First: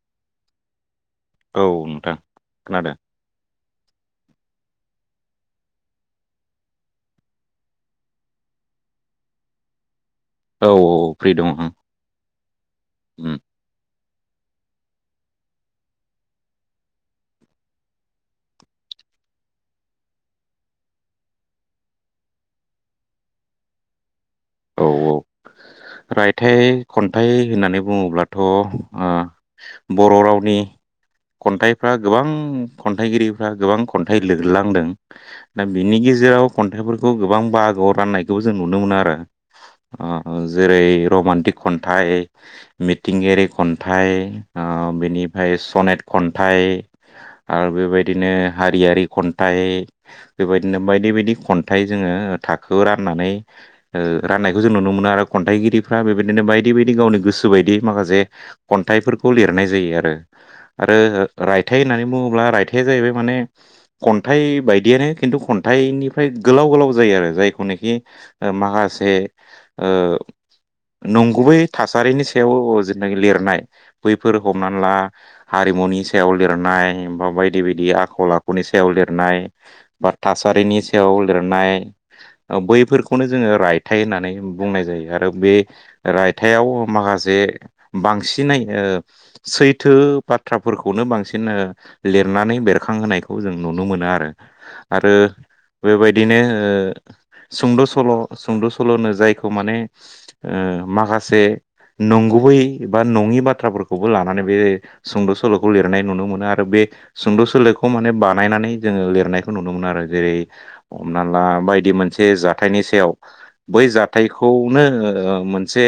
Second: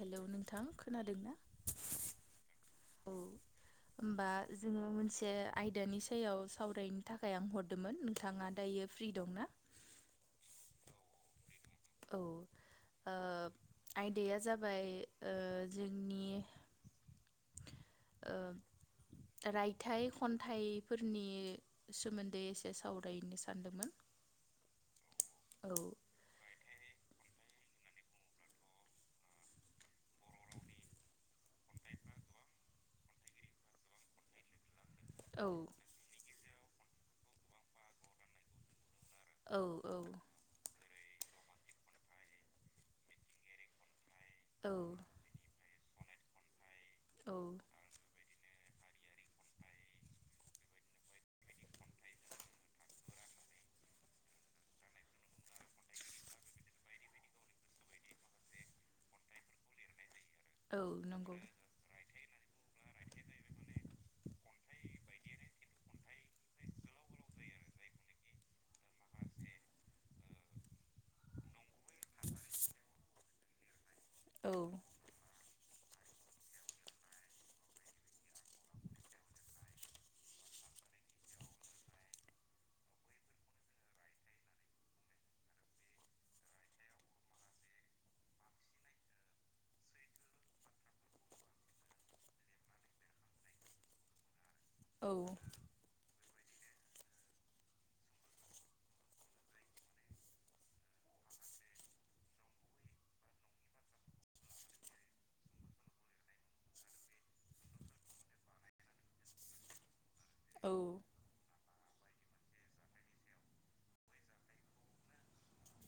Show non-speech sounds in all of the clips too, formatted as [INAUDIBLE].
Hello नोंथां खोनादों? ना? औ नोंथां खोनादों। [INAUDIBLE] होमबा जोङो मोनसे आयदानि सायाव सावरायनो थाखाय आं हरदोंमोन नोंथाङा दायो फ्रि दंना? औ औ फ्रि दङ ओ। औ ओ आयदाया जाबाय ओ जोंनि ओ रायथाइ खन्थाइफोरनि सोमोन्दै एसे सावरायनो सान्दोंमोन एसे सावरायनो सानदोंमोन। औ औ औ रायथाय खन्थाइ होननानै बुङोब्लाथ' ओ बर' रावनि खन्थाइफ्रा गोबां खन्थाइगिरिफ्रा गोबां खन्थाइ लिरलांदों। औ दा बिनि गेजेराव खन्थाइफोरखौ गोबां बाहागोआव राननायखौबो जों नुनो मोनो आरो औ औ जेरै रमान्टिक खन्थाइ मिथिंगायारि खन्थाइ ओ औ बेनिफ्राय सनेत खन्थाइ औ आरो बेबायदिनो हारियारि खन्थाइ बेबायदिनो बायदि बायदि खन्थाइ जोङो थाखोआव राननानै ओ राननायखौ जों नुनो मोनो आरो खन्थाइगिरिफ्रा बेबायदिनो बायदि बायदि गावनि गोसो बायदि माखासे खन्थाइ बेफोरखौ लिरनाय जायो औ आरो नंगौ रायथाइ होनना बुंङोब अब्ला रायथाइ जाहैबाय माने खन्थाइ बायदियानो खिन्थु खन्थाइनिफ्राय गोलाव गोलाव जायो आरो। जायखौनोखि माहासे ओ नंगुबै थासारिनि सायाव जेनाखि लिरनाय बैफोर औ हमनानै ला हारिमुनि सायाव लिरनाय बा बायदि बायदि आखल आखुनि सायाव लिरनाय बा थास सारिनि सायाव लिरनाय बैफोरखौनो जोंङो रायथ थाइ होननानै बुंनाय जायो आरो बे रायथाइयाव माखासे बांसिनै ओ सैथो बाथ्राफोरखौनो बांसिन लिरनानै बेरखांहोनायखौ जों नुनो मोनो। मोनो औ आरो बेबायदिनो सुं'द' सल' सुंद' सल'नो जायखौ माने माखासे नंगुबै बा नंङि बाथ्राफोरखौबो लानानै बे सुंद' सल'खौ लिरनाय नुनो मोनो आरो बे सुंद' सोलोलोखौ माने बानायनानै जोंङो लिरनायखौ नुनो मोन आरो। जेरै औ हमना ला बायदि मोनसे जाथायनि सायाव बै जाथायखौनो मोनसे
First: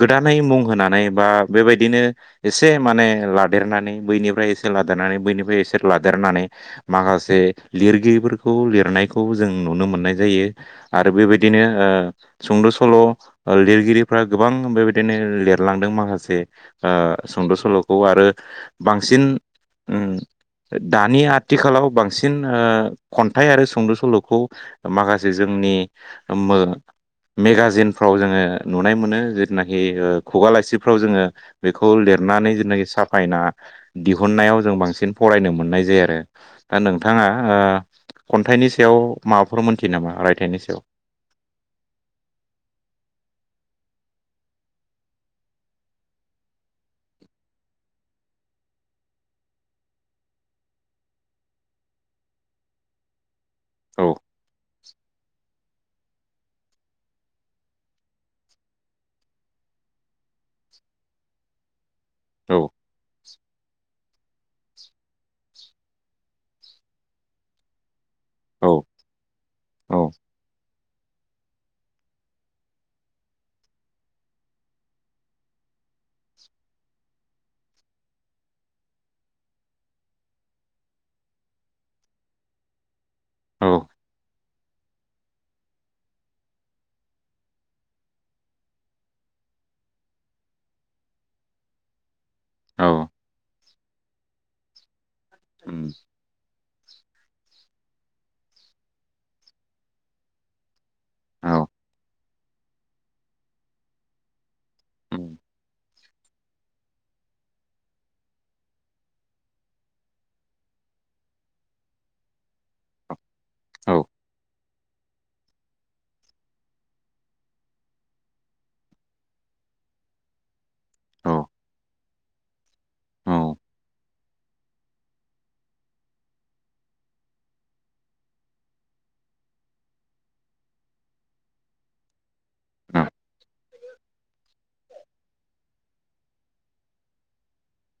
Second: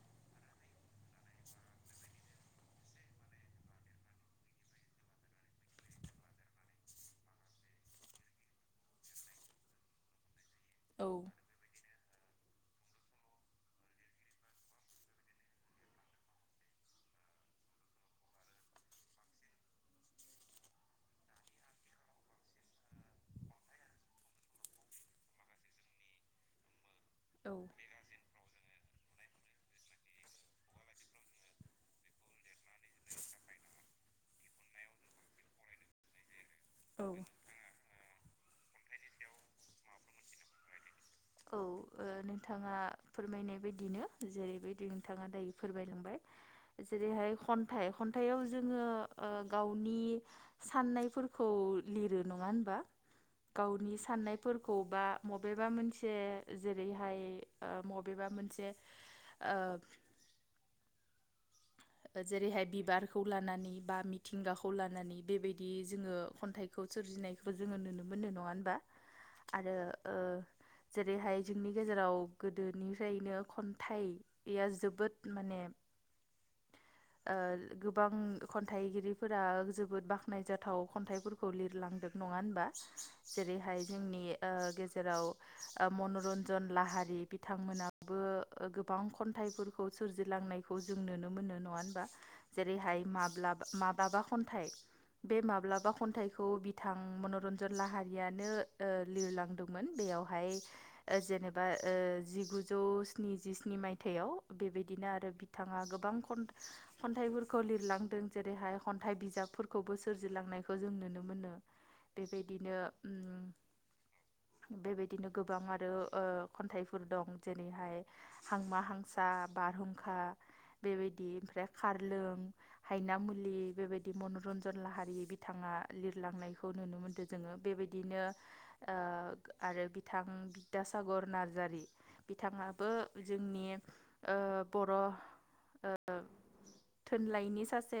गोदानै मुं होनानै बा बेबायदि नो एसे माने लादेरनानै बैनिफ्राय एसे लादेरनानै बैनिफ्राय एसे लादेरनानै माखासे लिरगिरिफोरखौ लिरनायखौ जों नुनो मोननाय जायो औ आरो बेबायदि ओ सुंद' सल' लिरगिरिफ्रा गोबां बेबायदिनो लिरलांदों माखासे ओ सुंद' सल'खौ आरो बांसिन उम [INAUDIBLE] दानि आथिखालाव बांसिन मोजां ओ खन्थाइ आरो सुंद' सल'खौ माखासे जों नि औ मेगाजिनफ्राव जोंङो नुनाय मोनो। जेनाखि खुगा लासिफ्राव जोंङो बेखौ लिरनानै जेनाखि साफायना दिहुननायाव जों बांसिन फरायनो मोननाय जायो आरो दा औ नोंथाङा ओ खन्थाइनि सायाव माबाफोर मोनथियो नामा रायथाइनि सायाव औ नोंथाङा फोरमायनाय बायदिनो जेरैबायदि नोंथाङा दायो फोरमायलांबाय जेरैहाय खन्थाइ खन्थाइयाव जोंङो गावनि साननायफोरखौ लिरो नंङा होनबा गावनि औ साननाय बा मबेबा मोन मोनसे जेरैहाय मबेबा मोनसे ओ [INAUDIBLE] जेरैहाय औ बिबार खौ लानानै बा मिथिंगाखौ लानानै बेबायदि जोंङो खन्थाइखौ सोरजिनायखौ जोंङो नुनो मोनो। मोननो नंङा होनबा औ आरो औ ओ जेरैहाय जोंनि गेजेराव गोदोनिफ्रायनो खन्थाइया जोबोद माने [INAUDIBLE] ओ गोबां खन्थाइगिरिफोरा जोबोद बाख्नायजाथाव खन्थाइफोरखौ लिरलांदों। नङा होनबा औ जेरैहाय जोंनि ओ गेजेराव मनरन्जन लाहारि बिथांमोनाबो गोबां खन्थाइ फोरखौ सोरजिलांनायखौ जों नुनो मोनो। नङा होनबा औ जेरैहाय माब्ला माब्लाबा खन्थाइ बे उम माब्लाबा खन्थाइखौ बिथां मनरन्जन लाहारियानो लिरलांदोंमोन बेयावहाय औ जेनेबा ओ जिगुजौ स्निजिस्नि मायथाइयाव बेबायदिनो उम आरो बिथांङा गोबां खन खन्थाइफोरखौ लिरलांदों जेरैहाय खन्थाइ बिजाबफोरखौबो सोरजिलांनायखौ जों नुनो मोनो। बेबायदिनो औ बेबायदिनो गोबां आरो खन्थाइफोर दं जेरैहाय हांमा हांसा बारहुंखा बेबायदि औ खारलु औ हायनामुलि बेबादि मनरन्जन जन लाहारि बिथांङा लिरलांनायखौ नुनो मोनदों जोङो बेबायदिनो आरो बिथां बिद्दासागर नार्जारि बिथाङाबो जोंनि ओ बर' ओ थुनलाइनि सासे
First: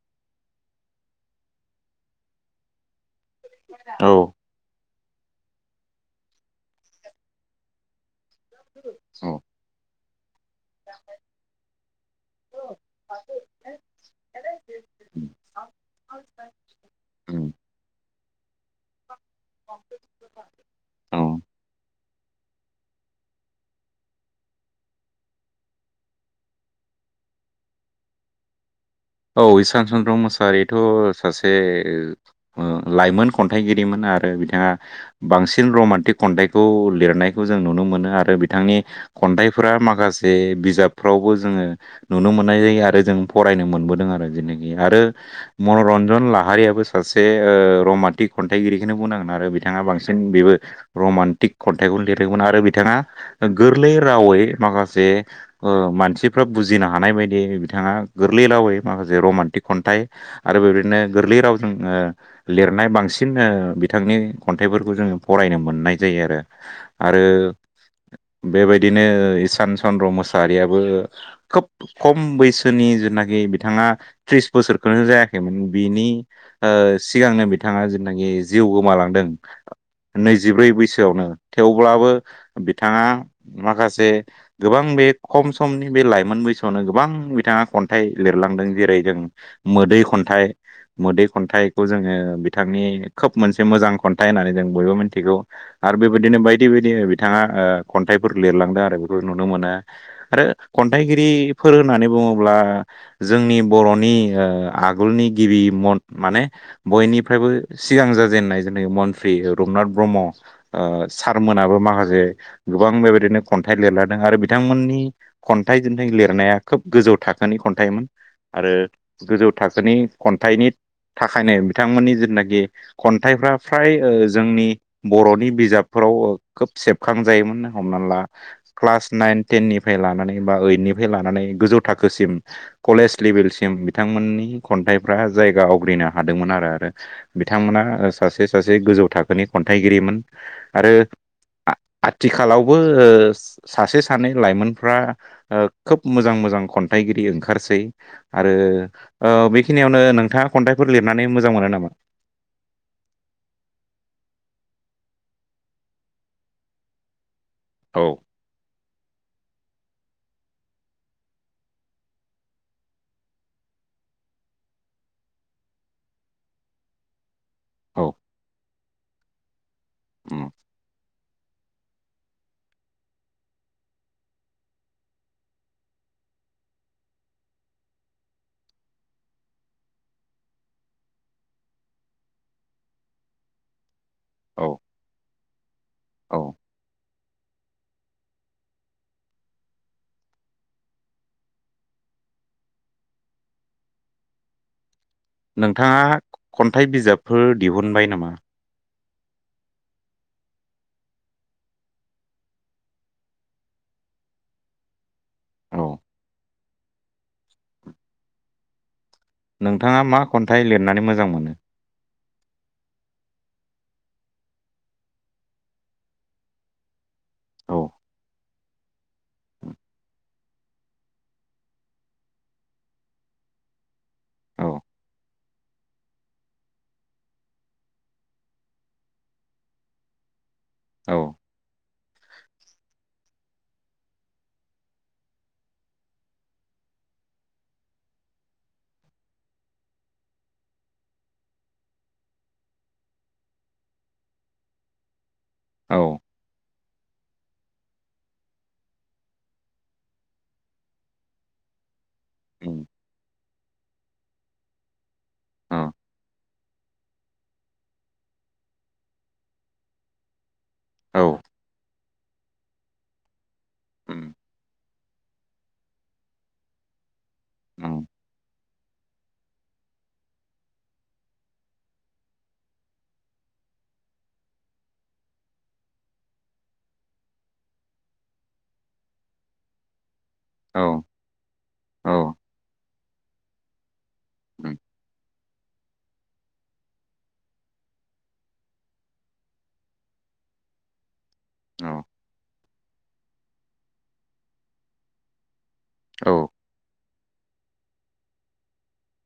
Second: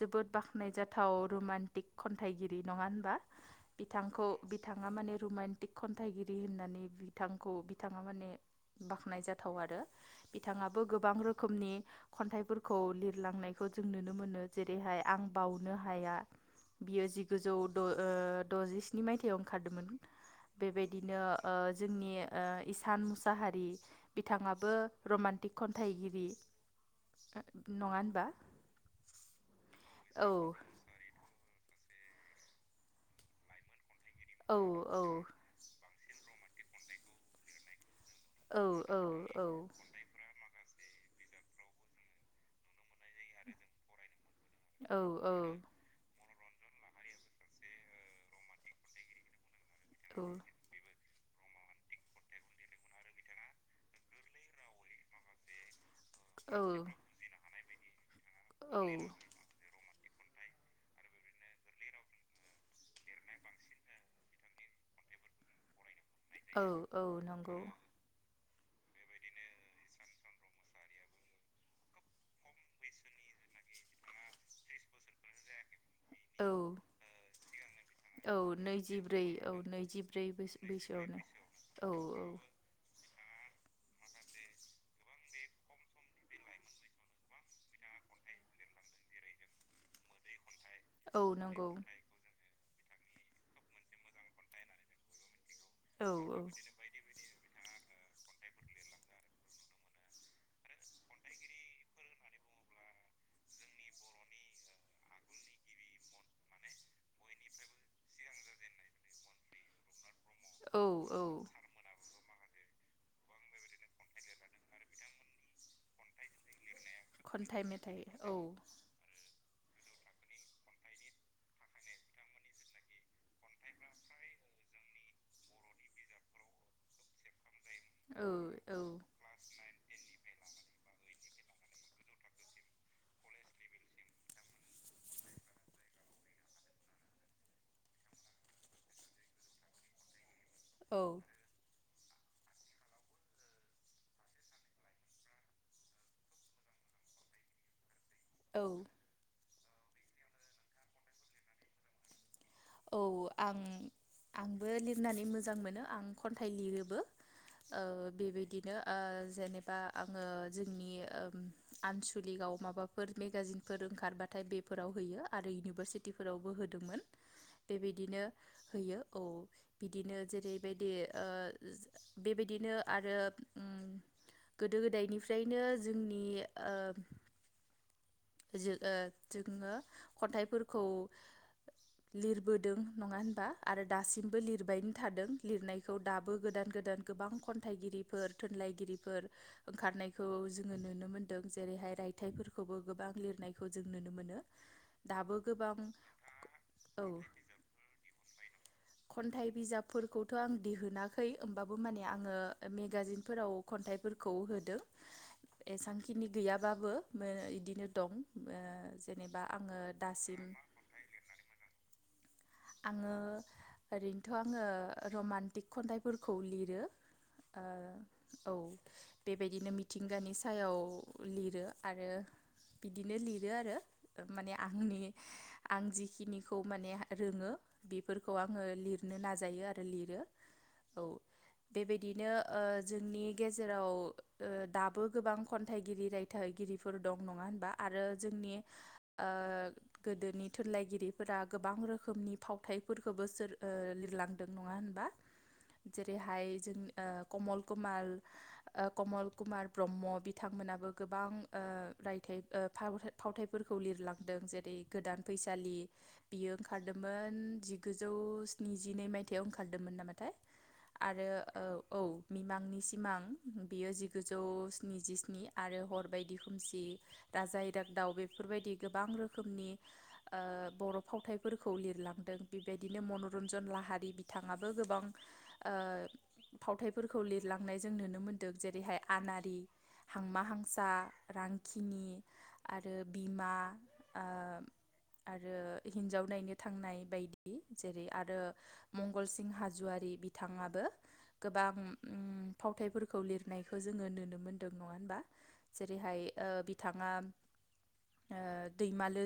जोबोद बाखनायजाथाव रमान्टिक खन्थाइगिरि नङा होनबा औ बिथांखौ बिथाङा माने रमान्टिक खन्थाइगिरि होननानै बिथांखौ बिथां बिथाङा मे बाख्नाय औ जाथाव आरो बिथाङाबो गोबां रोखोमनि खन्थाइफोरखौ लिरलांनायखौ जों नुनो मोनो जेरैहाय आं बावनो हाया बियो उम जिगुजौ द'जिस्नि मायथायाइाव ओंखारदोंमोन बेबायदिनो औ ओ जोंनि ओ इसान मुसाहारि बिथाङाबो रमान्टिक खन्थाइगिरि नङा होनबा औ इसान चन्द्र औ मोसाहारिथ' सासे ओ लाइमोन खन्थाइगिरि मोन आरो औ बिथाङा औ बांसिन रमान्टिक खन्थाइखौ लिरनायखौ जों नुनो मोनो आरो औ बिथांनि औ औ खन्थाइफोरा माखासे बिजाब फ्रावबो जोङो नुनो मोननाय जायो आरो जों फरायनो मोनबोदों आरो जेनेखि आरो औ मनरन्जन ला हारियाबो सासे ओ रमान्टिक खन्थाइगिरिखौनो बुंनांगोन आरो बिथाङा बांसिन बेबो रमान्टिक खन्थाइखौ लिरदोंमोन आरो बिथाङा गोरलै रावै माखासे ओ मान मानसिफ्रा औ बुजिनो हानाय बायदि बिथाङा गोरलै रावै औ औ माखासे रमान्टिक खन्थाइ आरो बेबायदिनो गोरलै रावजों ओ लिरनाय बांसिन ओ बिथांनि खन्थाइफोरखौ जों फरायनो मोननाय जायो आरो औ औ नंगौ आरो बेबायदिनो इसान चन्द्र मोसाहारियाबो खोब खम बैसोनि जुनाखि बिथाङा त्रिस बोसोरखौनो जायाखैमोन बिनि औ ओ सिगांनो बिथाङा जेनाखि औ जिउ गोमालांदों नैजिब्रै औ नैजिब्रै बैसो नैजिब्रै बैसोआवनो औ थेवब्लाबो औ बिथाङा माखासे गोबां बे खम समनि बे लाइमोन बैसोआवनो गोबां बिथाङा खन्थाइ लिरलांदों जेरै जों मोदै खन्थाइ औ मोदै नंगौ खन्थाइखौ जोङो बिथांनि खोब मोनसे मोजां खन्थाइ होननानै जों बयबो मिन्थिगौ आरो औ बेबायदिनो बायदि बायदि बिथाङा ओ खन्थाइफोर लिरलांदों आरो बेफोरखौ नुनो मोनो आरो खन्थाइगिरिफोर होननानै बुङोब्ला जोंनि बर'नि ओ आगोलनि गिबि मथ माने बयनिफ्रायबो सिगां जाजेननाय जेनाखि मन्त्रि रुनाथ ब्रह्म ओ औ औ सारमोनाबो माखासे गोबां बेबायदिनो खन्थाइ लिरलादों आरो बिथांमोननि खन्थाइजोंथ लिरनाया खोब गोजौ थाखोनि खन्थाइ मेथाइ खन्थाइमोन औ आरो गोजौ थाखोनि खन्थाइनि थाखायनो बिथांमोननि जिथनाखि खन्थाइफ्रा फ्राय ओ जोंनि बर'नि बिजाबफोर खोब सेबखां जायोमोन न हमनानै ला औ औ क्लास नाइन टेननिफ्राय लानानै बा ओइटनिफ्राय लानानै गोजौ थाखोसिम कलेज लेभेलसिम बिथांमोननि खन्थाइफ्रा जायगा आवग्रिनो हादोंमोन आरो आरो बिथांमोना सासे सासे गोजौ थाखोनि खन्थाइगिरिमोन आरो औ आथिखालावबो ओ सासे सानै लाइमोनफ्रा ओ खोब मोजां मोजां खन्थाइगिरि ओंखारसै आरो औ ओ बेखिनि बेखिनियावनो नोंथाङा खन्थाइफोर लिरनानै मोजां मोनो नामा औ आं आंबो लिरनानै मोजां मोनो आं खन्थाइ लिरोबो ओ औ बेबायदिनो ओ जेनेबा आङो जोंनि ओम आनसलिकआव माबाफोर मेगाजिनफोर ओंखारबाथाय बेफोराव हैयो आरो इउनिभारसिटिफोरावबो होदोंमोन औ बेबायदिनो होयो औ बिदिनो उम जेरैबायदि ओ बेबायदिनो आरो उम गोदो गोदायनिफ्रायनो जोंनि ओ जो ओ जोङो खन्थाइफोरखौ लिर बोदों नङा होनबा आरो दासिमबो औ लिरबायनो थादों लिरनायखौ दाबो औ गोदान गोदान गोबां खन्थाइगिरिफोर थुनलाइगिरिफोर ओंखारनायखौ जोङो नुनो मोनदों जेरैहाय रा आायथाइफोरखौबो गोबां लिरनायखौ जों नुनो मोनो दाबो गोबां नोंथाङा खन्थाइ औ बिजाबफोर दिहुनबाय नामा? खन्थाइ बिजाबफोरखौथ' आं दिहुनाखै होमबाबो माने आङो मेगाजिनफोराव ख खन्थफोरखौ होदों औ एसेखिनि गैयाबाबो इदिनो दं ओ जेनेबा आङो नोंथाङा मा दासिम खन्थाइ लिरनानै मोजां मोनो आङो ओरैनोथ' आङो रमान्टिक खन्थाइफोरखौ लिरो ओ औ औ बेबायदिनो मिथिंगानि सायाव लिरो आरो बिदिनो लिरो आरो माने औ आंनि आं जिखिनिखौ माने रोङो बेफोरखौ आङो लिरनो नाजायो आरो लिरो औ बेबायदि बिदिनो ओ जोंनि गेजेराव ओदाबो गोबां खन्थाइगिरि रायथाइगिरिफोर दं नङा होनबा आरो जोंनि ओ गोदोनि थुनलाइगिरिफोरा गोबां रोख रोखोमनि फावथायाइफोरखौबो सोर लिरलांदों नङा होनबा औ जेरैहाय जों ओ कमल कुमाल कमल कुमार ब्रह्म बिथांमोनाबो गोबां ओ रायथाइ ओ उम फाव-फावथायाइफोरखौ लिरलांदों जेरै गोदान औ फैसालि बियो ओंखारदोंमोन जिगुजौ स्निजिनै मायथाइयाव ओंखारदोंमोन नामाथाय? आरो औ औ मिमांनि सिमां बियो औ जिगुजौ स्निजिस्नि आरो हर बायदि खोमसि राजा औ इरागदाव बेफोरबायदि गोबां रोखोमनि ओ बर' फावथाय फोरखौ लिरलांदों बेबायदिनो मनरन्जन लाहारि बिथाङाबो गोबां ओ फावथायाइफोरखौ लिरलांनाय जों नुनो मोन्दों जेरैहाय आनारि हांमा औ हांसा रांखिनि औ आरो बिमा ओ उम आरो हिनजाव नायनो थांनाय बायदि जेरै आरो मंगलसिं हाज'वारि बिथाङाबो गोबां फावथाइफोरखौ लिरनायखौ जोङो नुनो मोनदों नङा हबा औ जेरैहाय ओ बिथाङा दैमालु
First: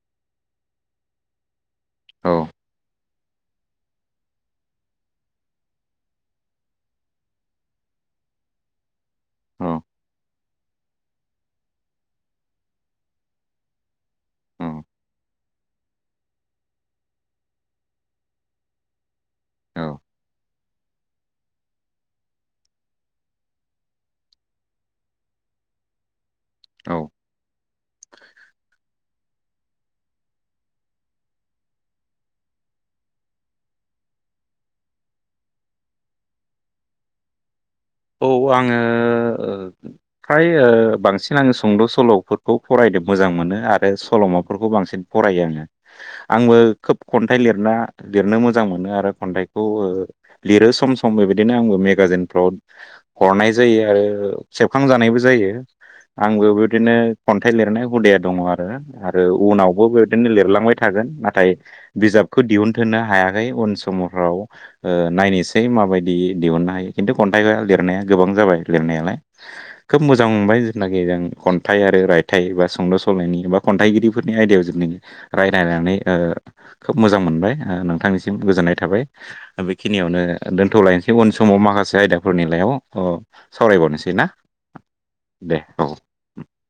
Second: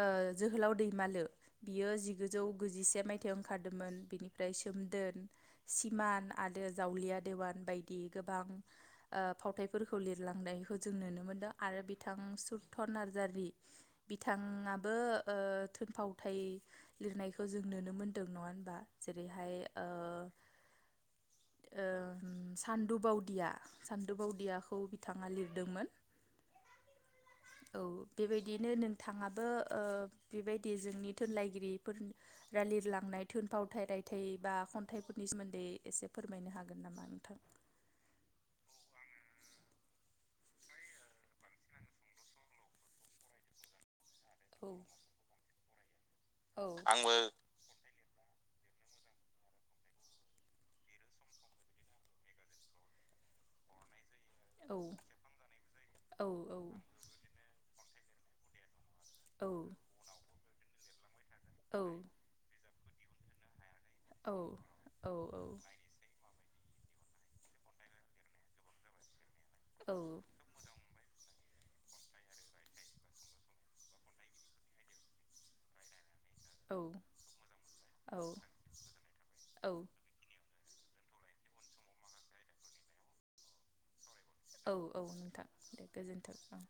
ओ जोहोलाव दैमालु बियो औ जिगुजौ गुजिसे मायथ आथि ओंखारदोंमोन बिनिफ्राय सोमदोन सिमान आरो जावलिया देवान बायदि गो गोबां ओ फावथफोरखौ लिरलांनायखौ जों नुनो मोनदों आरो बिथां सुुरत नार्जारि बिथाङाबो ओ थोनफावथाय लिरनायखौ जों नुनो मोनदों नङा होनबा जेरैहाय औ [INAUDIBLE] ओम सान्दु बावदिया सान्दु बावदियाखौ बिथाङा लिरदोंमोन औ बेबायदिनो नोंथाङाबो ओ बेबायदि जोंनि थुनलाइगिरिफोर रा लिरलांनाय थुनफावथाय रायथाइ बा खन्थाइफोरनि सोमोन्दै एसे फोरमायनो हागोन नामा नोंथां औ आङो ओ फ्राय ओ बांसिन आङो सुंद' सल'फोरखौ फराय नो मोजां मोनो आरो औ सल'माफोरखौ बांसिन फरायो आङो आंबो औ खोब खन्थाइ लिरना लिरनो मोजां मोजां मोनो आरो खन्थाइखौ ओ लिरो सम सम बेबायदिनो आंबो मेगाजिनफ्राव हरनाय जायो आरो औ सेबखांजानायबो जायो आंबो औ बेदिनो खन्थाइ लिरनाय हुदाया दङ आरो आरो औ उनावबो बेदिनो लिरलांबाय थागोन नाथाय औ बिजाबखौ दिहुनथनो हायाखै उन सम औ फ्राव औ नायनोसै माबायदि दिहुननो हायो खिनथु आं लिरनाया गोबां जाबाय लिरनायालाय खोब मोजां मोनबाय जेनाखि जों खन्थाइ आरो रायथाइ बा सुंद' सल'नि बा खन्थाइगिरिफोरनि आयदायाव जों दिनै रायलायनानै ओ खोब मोजां मोनबाय नोंथांनिसिम गोजोननाय थाबाय दा औ बेखिनियावनो ओ दोन्थ'लायनोसै उन समाव माखासे आयदाफोरनिलायाव अ सावरायबावनोसै ना? औ औ नोंथां दे गोजोन्थों